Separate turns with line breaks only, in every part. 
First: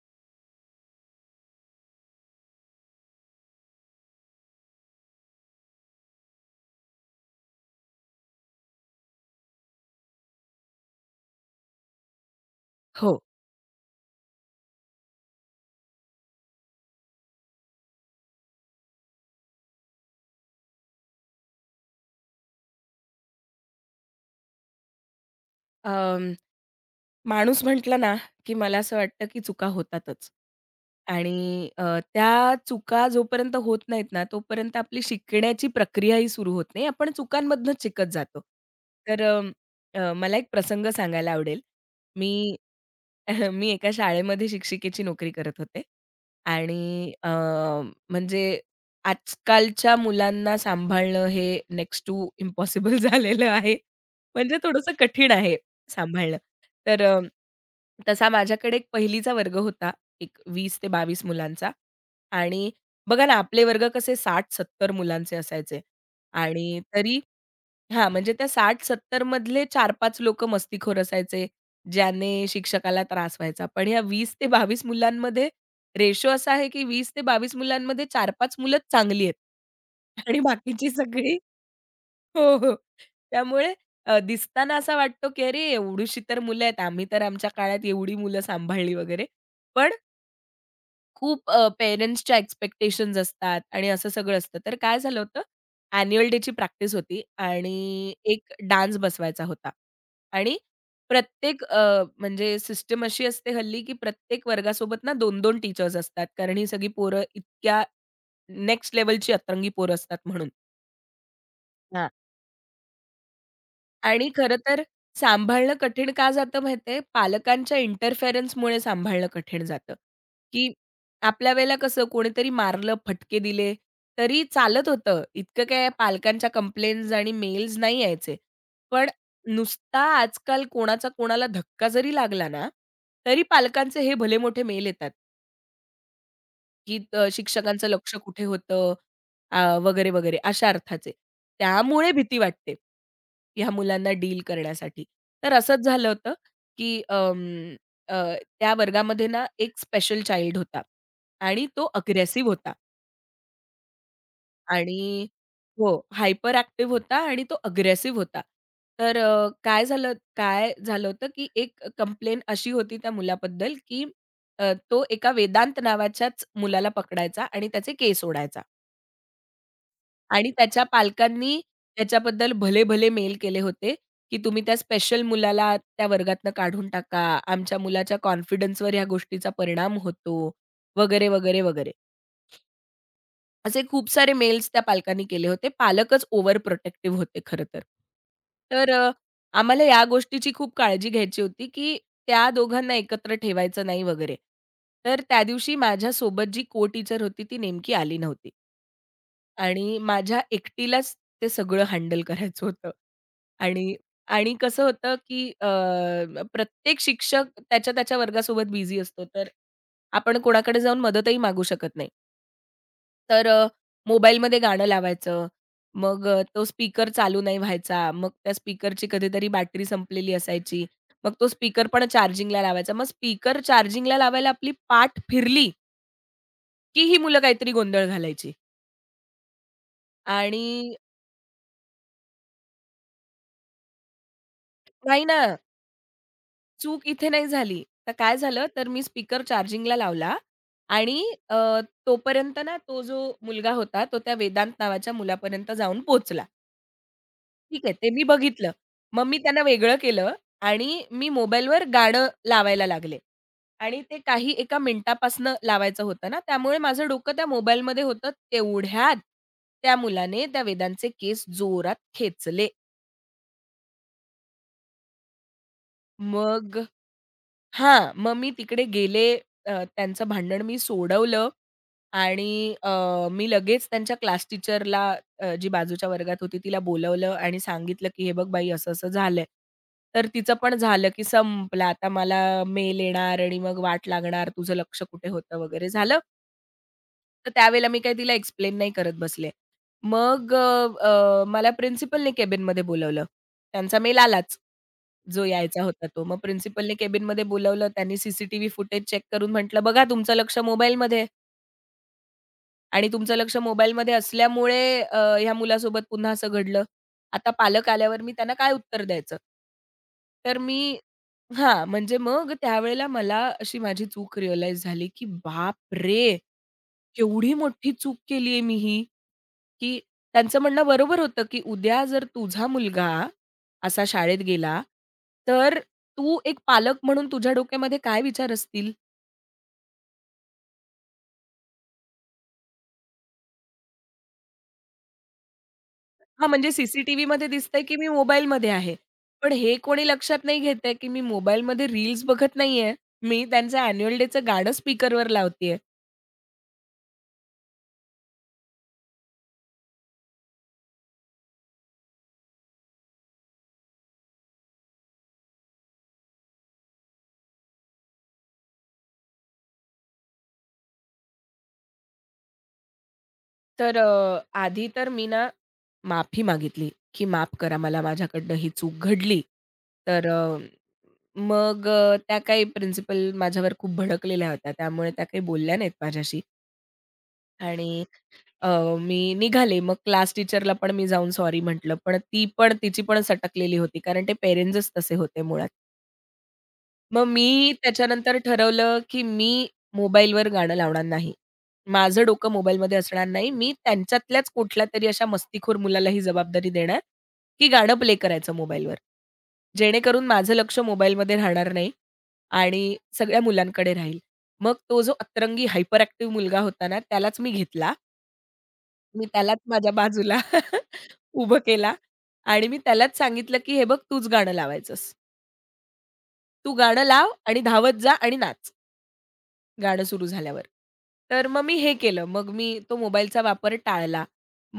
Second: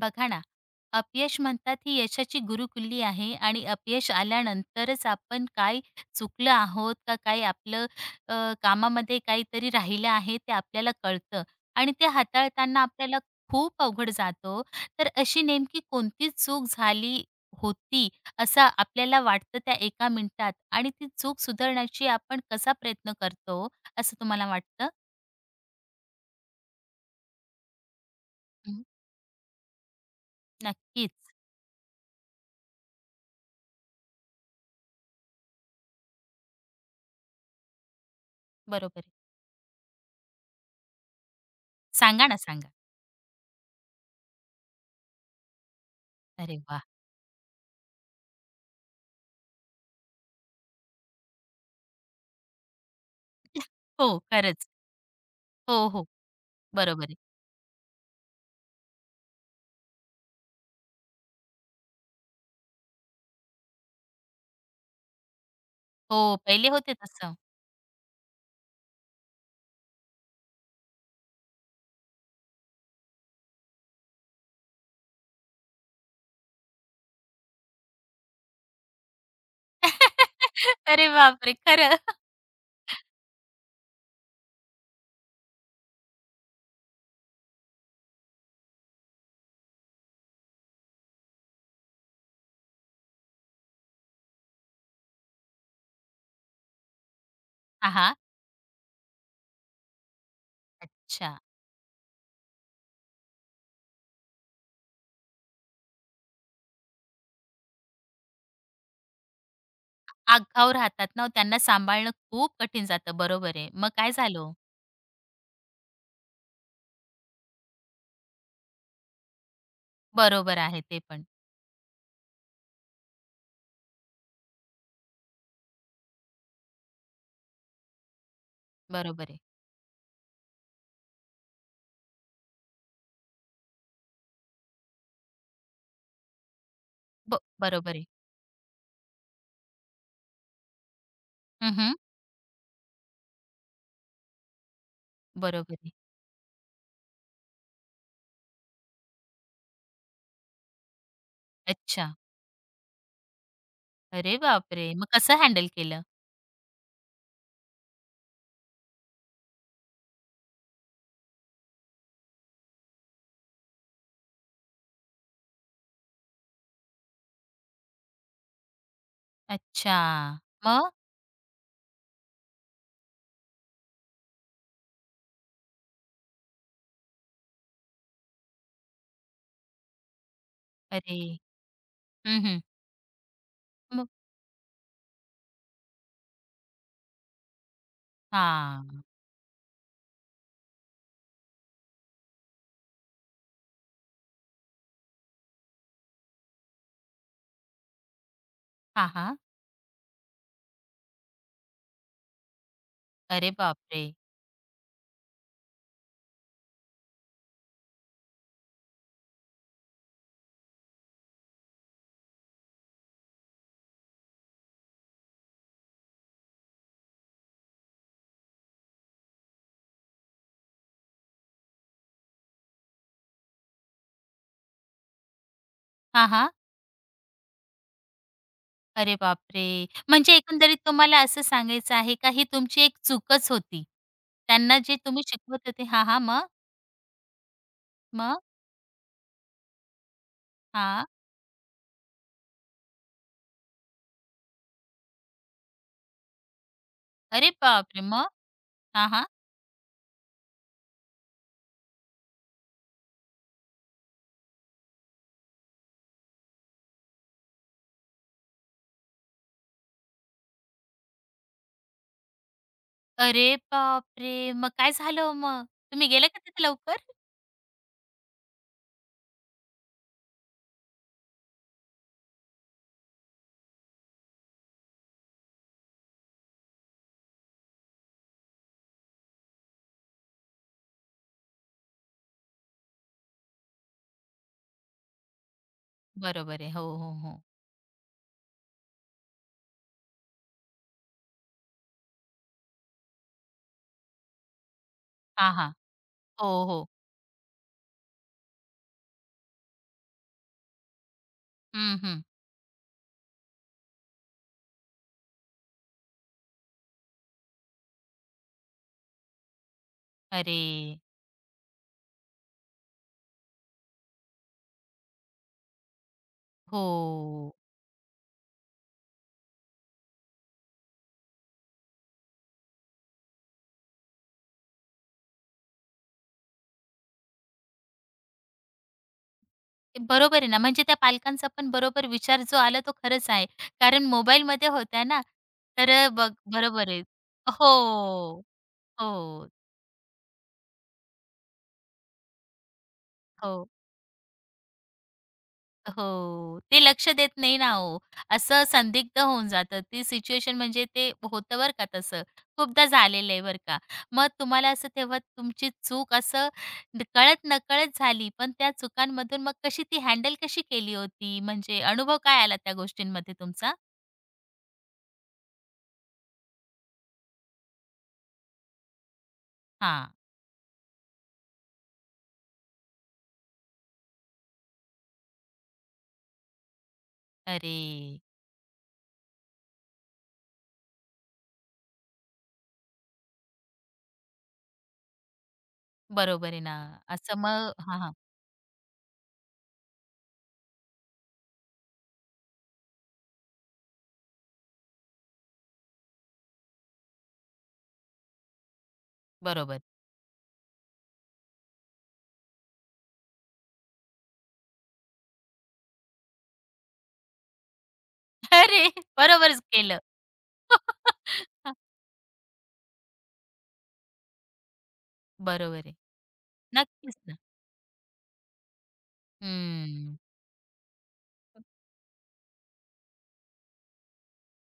बघा ना, अपयश म्हणतात ही यशाची गुरुकिल्ली आहे आणि अपयश आल्यानंतरच आपण काय चुकलं आहोत का काय आपलं कामामध्ये काहीतरी राहिलं आहे ते आपल्याला कळतं आणि ते हाताळताना
हो.
आपल्याला खूप अवघड जातो, तर अशी नेमकी कोणती चूक झाली होती, असं आपल्याला वाटतं त्या एका मिनिटात आणि ती चूक सुधारण्याची आपण कसा प्रयत्न करतो, असं तुम्हाला वाटतं?
अं, माणूस म्हटला ना, की मला
हं.
असं वाटतं, की चुका होतातच.
नक्कीच,
आणि त्या चुका जोपर्यंत होत नाहीत ना, तोपर्यंत आपली शिकण्याची प्रक्रियाही सुरू होत नाही. आपण चुकांमधनंच शिकत जातो.
बरोबर आहे.
तर अ, अ, मला एक प्रसंग सांगायला आवडेल.
सांगा ना,
मी
सांगा.
मी एका शाळेमध्ये शिक्षिकेची नोकरी करत होते.
अरे वाह!
आणि म्हणजे आजकालच्या मुलांना सांभाळणं हे नेक्स्ट टू इम्पॉसिबल झालेलं आहे.
हो,
म्हणजे
खरंच.
थोडंसं कठीण आहे.
हो, हो.
सांभाळणं. तर
बरोबर आहे.
तसा माझ्याकडे एक पहिलीचा वर्ग होता, एक 20 ते 22 मुलांचा आणि बघा ना, आपले वर्ग कसे 60-70 मुलांचे असायचे.
हो, पहिले
आणि
होते
तरी
तसं.
म्हणजे त्या 60-70 मधले 4-5 लोकं मस्तीखोर असायचे, ज्याने शिक्षकाला त्रास व्हायचा. पण ह्या 20 ते 22 मुलांमध्ये रेशो असा आहे, की 20 ते 22 मुलांमध्ये 4-5 मुलंच चांगली आहेत आणि बाकीची
अरे
सगळी.
बापरे! खरं.
हो, हो. त्यामुळे दिसताना असा वाटतो, की अरे एवढीशी तर मुलं आहेत. आम्ही तर आमच्या काळात एवढी मुलं सांभाळली वगैरे. पण खूप पेरेंट्सच्या एक्स्पेक्टेशन्स असतात आणि असं सगळं असतं. तर काय झालं होतं, ॲन्युअल डेची प्रॅक्टिस होती
हां,
आणि
हां.
एक डान्स बसवायचा होता. आणि
अच्छा.
प्रत्येक म्हणजे सिस्टम अशी असते हल्ली, की प्रत्येक वर्गासोबत ना 2-2 टीचर्स असतात. कारण ही सगळी पोरं इतक्या नेक्स्ट लेव्हलची अतरंगी पोरं असतात म्हणून.
आगाऊ राहतात ना, हो, त्यांना
हां.
सांभाळणं खूप कठीण जातं. बरोबर आहे. मग काय
आणि
झालं हो?
खरं तर सांभाळणं कठीण का जातं माहिती आहे? पालकांच्या इंटरफेरन्समुळे सांभाळणं कठीण जातं,
बरोबर
की
आहे ते पण.
आपल्या वेळेला कसं कोणीतरी मारलं, फटके दिले, तरी चालत होतं. इतकं काय पालकांच्या कंप्लेन्स आणि मेल्स नाही यायचे. पण
बरोबर आहे.
नुसता आजकाल कोणाचा कोणाला धक्का जरी लागला ना, तरी पालकांचे हे भले मोठे मेल येतात. की शिक्षकांचं
बरोबर आहे.
लक्ष कुठे होतं वगैरे, वगैरे अशा अर्थाचे.
हं,
त्यामुळे भीती वाटते, ह्या मुलांना डील करण्यासाठी. तर
बरोबर
असंच
आहे.
झालं होतं, की अ, त्या वर्गामध्ये ना एक स्पेशल चाइल्ड होता आणि तो
अच्छा.
अग्रेसिव्ह होता.
अरे बापरे! मग
आणि
कसं हँडल
हो,
केलं?
हायपर ॲक्टिव्ह होता आणि तो अग्रेसिव्ह होता. तर काय झालं होतं, की एक कंप्लेन अशी होती त्या मुलाबद्दल, की तो एका वेदांत नावाच्याच मुलाला पकडायचा आणि त्याचे केस ओढायचा.
अच्छा.
आणि त्याच्या
मग?
पालकांनी त्याच्याबद्दल भले-भले मेल केले होते, की तुम्ही त्या स्पेशल मुलाला त्या वर्गातनं काढून टाका. आमच्या मुलाच्या कॉन्फिडन्सवर ह्या गोष्टीचा परिणाम होतो, वगैरे,
अरे!
वगैरे, वगैरे.
हं, हं.
असे खूप
मग?
सारे मेल्स त्या पालकांनी केले होते. पालकच ओव्हर प्रोटेक्टिव्ह होते खरं तर. तर
हां.
आम्हाला या गोष्टीची खूप काळजी घ्यायची होती, की त्या दोघांना एकत्र ठेवायचं नाही वगैरे. तर त्या दिवशी माझ्यासोबत जी को-टीचर होती ती नेमकी आली नव्हती
हां, हां.
आणि माझ्या एकटीलाच ते सगळं हँडल करायचं होतं.
अरे
आणि
बापरे!
आणि कसं होतं, की प्रत्येक शिक्षक त्याच्या वर्गासोबत बिझी असतो. तर आपण कोणाकडे जाऊन मदतही मागू शकत नाही. तर मोबाईलमध्ये गाणं लावायचं. मग तो स्पीकर चालू नाही व्हायचा. मग त्या स्पीकरची कधीतरी बॅटरी संपलेली असायची. मग तो स्पीकर पण चार्जिंगला लावायचा. मग स्पीकर चार्जिंगला लावायला आपली पाठ फिरली,
हां, हां.
की ही मुलं काहीतरी गोंधळ घालायची.
अरे बापरे! म्हणजे
आणि
एकंदरीत तुम्हाला असं सांगायचं आहे का ही तुमची एक चूकच होती. त्यांना जे तुम्ही
नाही ना,
शिकवत होते हां, हां. मग?
चूक इथे नाही झाली. तर काय
मग?
झालं, तर मी स्पीकर चार्जिंगला लावला
हां.
आणि अ, तोपर्यंत ना तो जो मुलगा होता, तो त्या वेदांत नावाच्या मुलापर्यंत जाऊन पोहोचला.
अरे
ठीक आहे,
बापरे!
ते मी
मग?
बघितलं.
हां, हां.
मग मी त्यांना वेगळं केलं आणि मी मोबाईलवर गाणं लावायला लागले आणि ते काही एका मिनिटापासनं लावायचं होतं ना, त्यामुळे माझं डोकं त्या मोबाईलमध्ये होतं. तेवढ्यात त्या मुलाने त्या वेदांचे केस जोरात खेचले.
अरे बापरे! मग काय झालं ओ मग? तुम्ही गेले का तिथे
मग
लवकर?
मग मी तिकडे गेले. त्यांचं भांडण मी सोडवलं. आणि मी लगेच त्यांच्या क्लास टीचरला जी बाजूच्या वर्गात होती तिला बोलावलं आणि सांगितलं, की "हे बघ बाई असं-असं झालंय." तर तिचं पण झालं, की संपलं. आता मला मेल येणार आणि मग वाट लागणार, "तुझं लक्ष कुठे होतं?" वगैरे झालं.
बरोबर आहे. हो, हो, हो.
तर त्यावेळेला मी काही तिला एक्सप्लेन नाही करत बसले. मग अ, अ, मला प्रिन्सिपलने केबिनमध्ये बोलावलं. त्यांचा मेल आलाच, जो
हां, हां.
यायचा होता तो. मग
हो, हो.
प्रिन्सिपलने केबिनमध्ये बोलावलं. त्यांनी सीसीटीव्ही फुटेज चेक करून म्हटलं, "बघा तुमचं लक्ष मोबाईलमध्ये आहे."
हं, हं.
आणि तुमचं लक्ष मोबाईलमध्ये असल्यामुळे ह्या मुलासोबत पुन्हा असं घडलं. आता पालक आल्यावर मी त्यांना काय उत्तर द्यायचं?
अरे!
तर मी म्हणजे मग त्यावेळेला मला अशी माझी चूक रिअलाईज झाली, की बापरे! केवढी
हो.
मोठी चूक केली आहे मी ही, की त्यांचं म्हणणं बरोबर होतं, की उद्या जर तुझा मुलगा असा शाळेत गेला, तर तू एक पालक म्हणून तुझ्या डोक्यामध्ये काय विचार असतील?
ते बरोबर आहे ना, म्हणजे त्या पालकांचा पण बरोबर विचार जो आला तो खरंच आहे. कारण मोबाईलमध्ये होत्या ना, तर बघ
म्हणजे
बरोबर आहे.
सीसीटीव्हीमध्ये दिसतंय, की मी
हो,
मोबाईलमध्ये आहे.
हो.
पण हे कोणी लक्षात नाही घेत आहे, की मी मोबाईलमध्ये रील्स बघत नाहीये. मी
हो.
त्यांचं अॅन्युअल डेचं गाणं स्पीकरवर लावतीये.
हो. ते लक्ष देत नाही ना हो. असं संदिग्ध होऊन जातं. ती सिच्युएशन म्हणजे ते होतं बरं का तसं. खूपदा झालेलं आहे बरं का. मग तुम्हाला असं तेव्हा तुमची चूक असं कळत-नकळत झाली, पण त्या चुकांमधून मग कशी ती हँडल कशी केली होती? म्हणजे अनुभव काय आला त्या गोष्टींमध्ये तुमचा?
तर आधी तर मी ना माफी मागितली, की माफ करा मला माझ्याकडनं ही चूक घडली.
हां.
तर मग त्या काही प्रिन्सिपल माझ्यावर खूप भडकलेल्या होत्या. त्यामुळे त्या काही बोलल्या नाहीत माझ्याशी
अरे!
आणि अ, मी निघाले. मग क्लास टीचरला पण मी जाऊन सॉरी म्हटलं. पण ती पण तिची पण सटकलेली होती, कारण ते पेरेंट्सच तसे होते मुळात.
बरोबर आहे ना.
मग
असं
मी
मग हां, हां.
त्याच्यानंतर ठरवलं, की मी मोबाईलवर गाणं लावणार नाही. माझं डोकं मोबाईलमध्ये असणार नाही. मी त्यांच्यातल्याच कुठल्यातरी अशा मस्तीखोर मुलाला ही जबाबदारी देणार, की गाणं प्ले करायचं मोबाईलवर.
बरोबर.
जेणेकरून माझं लक्ष मोबाईलमध्ये राहणार नाही आणि सगळ्या मुलांकडे राहील. मग तो जो अतरंगी हायपर ॲक्टिव्ह मुलगा होता ना, त्यालाच मी घेतला.
अरे!
मी त्यालाच
बरोबरच
माझ्या
केलं.
बाजूला उभं केला आणि मी त्यालाच सांगितलं, की "हे बघ तूच गाणं लावायचंस.
बरोबर आहे.
तू गाणं
नक्कीच
लाव
ना.
आणि धावत जा आणि नाच." गाणं
हं.
सुरू झाल्यावर. तर मग मी हे केलं. मग मी तो मोबाईलचा वापर टाळला.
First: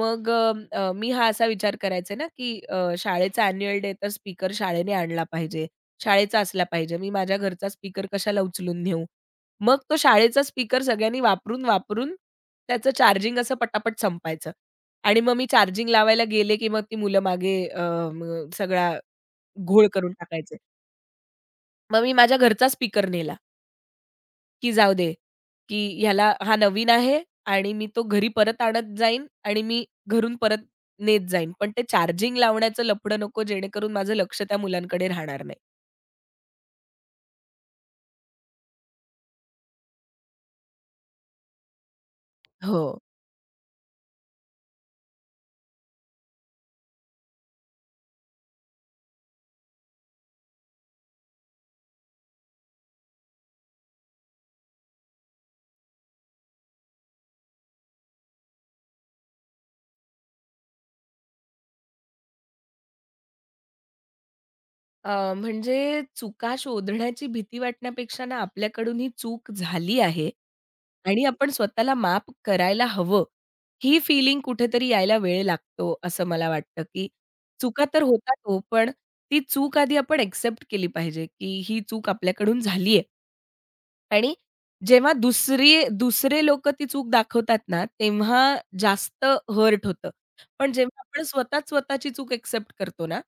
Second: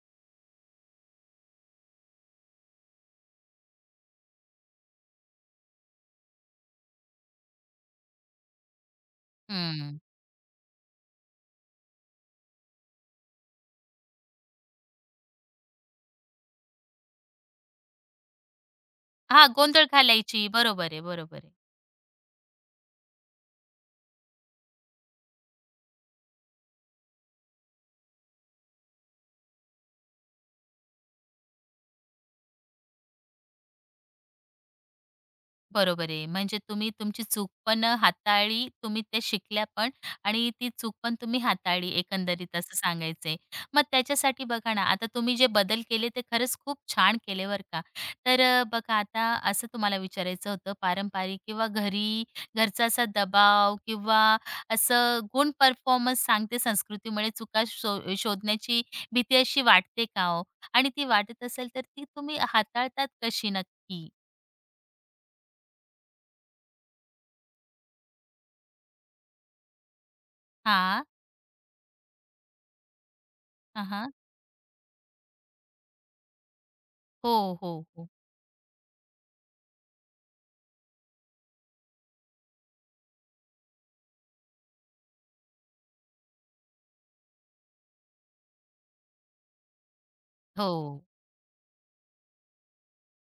मग अ, अ, मी हा असा विचार करायचे ना, की शाळेचा ॲन्युअल डे तर स्पीकर शाळेने आणला पाहिजे. शाळेचा असला पाहिजे. मी माझ्या घरचा स्पीकर कशाला उचलून नेऊ? मग तो
हं.
शाळेचा स्पीकर सगळ्यांनी वापरून, वापरून त्याचं चार्जिंग असं पटापट संपायचं. आणि मग मी चार्जिंग लावायला गेले, की मग ती मुलं मागे अ, म सगळा
हां, गोंधळ
घोळ करून
घालायची.
टाकायचे.
बरोबर आहे, बरोबर आहे.
मग मी माझ्या घरचा स्पीकर नेला. की जाऊ दे, की ह्याला हा नवीन आहे आणि मी तो घरी परत आणत जाईन आणि मी घरून परत नेत जाईन. पण ते चार्जिंग लावण्याचं लफडं नको, जेणेकरून माझं लक्ष त्या मुलांकडे राहणार नाही.
बरोबर आहे. म्हणजे तुम्ही तुमची चूक पण हाताळली, तुम्ही ते शिकल्या पण आणि ती चूक पण तुम्ही हाताळली एकंदरीत असं
हो.
सांगायचंय. मग त्याच्यासाठी बघा ना, आता तुम्ही जे बदल केले ते खरंच खूप छान केले बरं का. बघा आता असं तुम्हाला विचारायचं होतं पारंपरिक किंवा घरी घरचा असा दबाव किंवा असं गुण परफॉर्मन्स सांगते संस्कृतीमुळे चुका शोधण्याची भीती अशी वाटते का हो? आणि ती वाटत असेल तर ती तुम्ही हाताळतात कशी नक्की?
म्हणजे चुका शोधण्याची भीती वाटण्यापेक्षा ना, आपल्याकडून ही चूक झाली आहे
हां.
आणि आपण स्वतःला माफ करायला हवं, ही
हां,
फीलिंग कुठेतरी यायला वेळ लागतो, असं मला वाटतं, की
हो, हो,
चुका तर
हो.
होतात हो, पण ती चूक आधी आपण एक्सेप्ट केली पाहिजे, की ही चूक आपल्याकडून झाली आणि जेव्हा दुसरे लोकं ती चूक दाखवतात ना, तेव्हा जास्त हर्ट होतं. पण जेव्हा
हो,
आपण स्वतःच स्वतःची चूक एक्सेप्ट करतो ना,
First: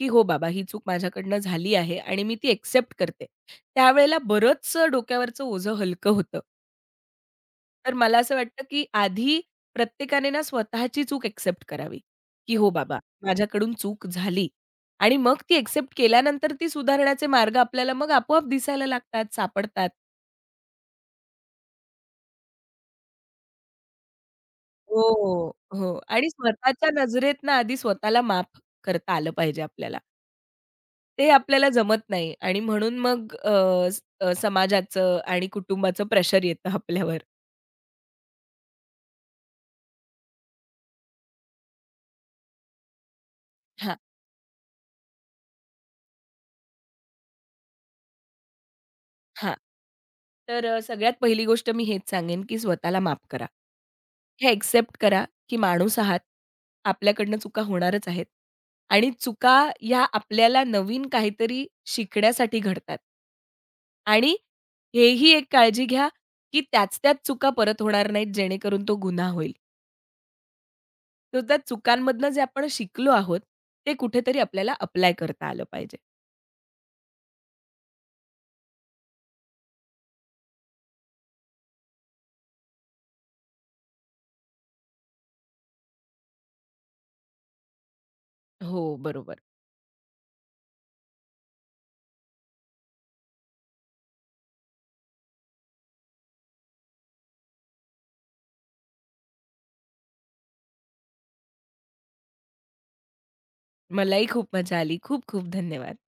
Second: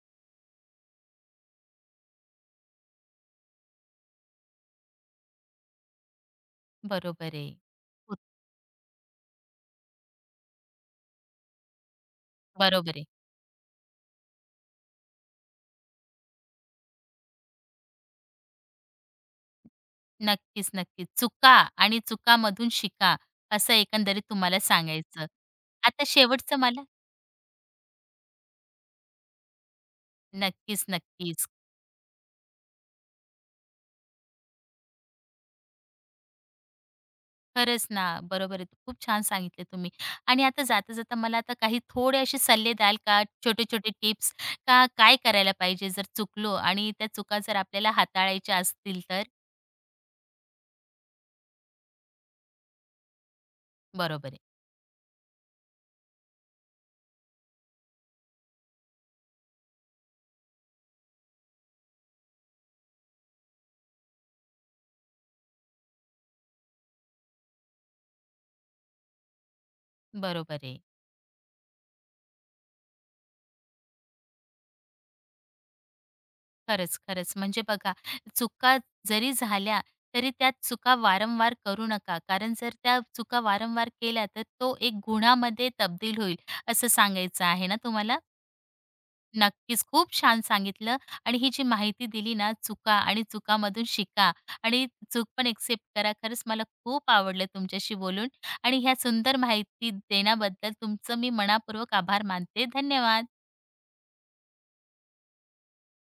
की "हो बाबा, ही चूक माझ्याकडनं झाली आहे आणि मी ती एक्सेप्ट करते." त्यावेळेला बरंचसं डोक्यावरचं ओझं हलकं होतं.
बरोबर आहे.
तर
हो,
मला असं वाटतं, की आधी प्रत्येकाने ना स्वतःची चूक एक्सेप्ट करावी, की "हो
बरोबर
बाबा,
आहे.
माझ्याकडून चूक झाली." आणि मग ती एक्सेप्ट केल्यानंतर ती सुधारण्याचे मार्ग आपल्याला मग आपोआप दिसायला लागतात, सापडतात.
नक्कीच, नक्कीच. चुका आणि चुकामधून शिका, असं एकंदरीत तुम्हाला सांगायचं.
हो, हो.
आता
आणि
शेवटचं मला
स्वतःच्या नजरेतनं आधी स्वतःला माफ करता आलं पाहिजे आपल्याला.
नक्कीच,
ते
नक्कीच.
आपल्याला जमत नाही आणि म्हणून मग समाजाचं आणि कुटुंबाचं प्रेशर येतं आपल्यावर.
खरंच ना, बरोबर आहे. खूप छान सांगितले तुम्ही. आणि आता जाता-जाता मला आता काही थोडे असे सल्ले द्याल का? छोटे-छोटे
हां,
टिप्स का काय करायला पाहिजे जर चुकलो आणि त्या चुका जर आपल्याला हाताळायच्या असतील तर?
हां. तर सगळ्यात पहिली गोष्ट मी हेच सांगेन, की स्वतःला माफ करा.
बरोबर आहे,
हे एक्सेप्ट करा, की माणूस आहात. आपल्याकडनं चुका होणारच आहेत आणि चुका ह्या आपल्याला नवीन काहीतरी शिकण्यासाठी घडतात. आणि हेही एक काळजी घ्या, की त्याच त्याच चुका परत होणार नाहीत जेणेकरून तो गुन्हा होईल.
बरोबर आहे.
तर त्या चुकांमधनं जे आपण शिकलो आहोत, ते कुठेतरी आपल्याला अप्लाय करता आलं पाहिजे.
खरंच, खरंच. म्हणजे बघा, चुका जरी झाल्या, तरी त्या चुका वारंवार करू नका. कारण जर त्या चुका वारंवार केल्या, तर तो एक गुन्हामध्ये तब्दील होईल, असं सांगायचं आहे ना तुम्हाला?
हो, बरोबर.
नक्कीच, खूप छान सांगितलं आणि ही जी माहिती दिली ना, चुका आणि चुकामधून शिका आणि चूक पण एक्सेप्ट करा. खरंच मला खूप आवडलं तुमच्याशी बोलून आणि ह्या सुंदर माहिती देण्याबद्दल तुमचं मी मनापूर्वक आभार मानते. धन्यवाद.
मलाही खूप मजा आली. खूप खूप धन्यवाद.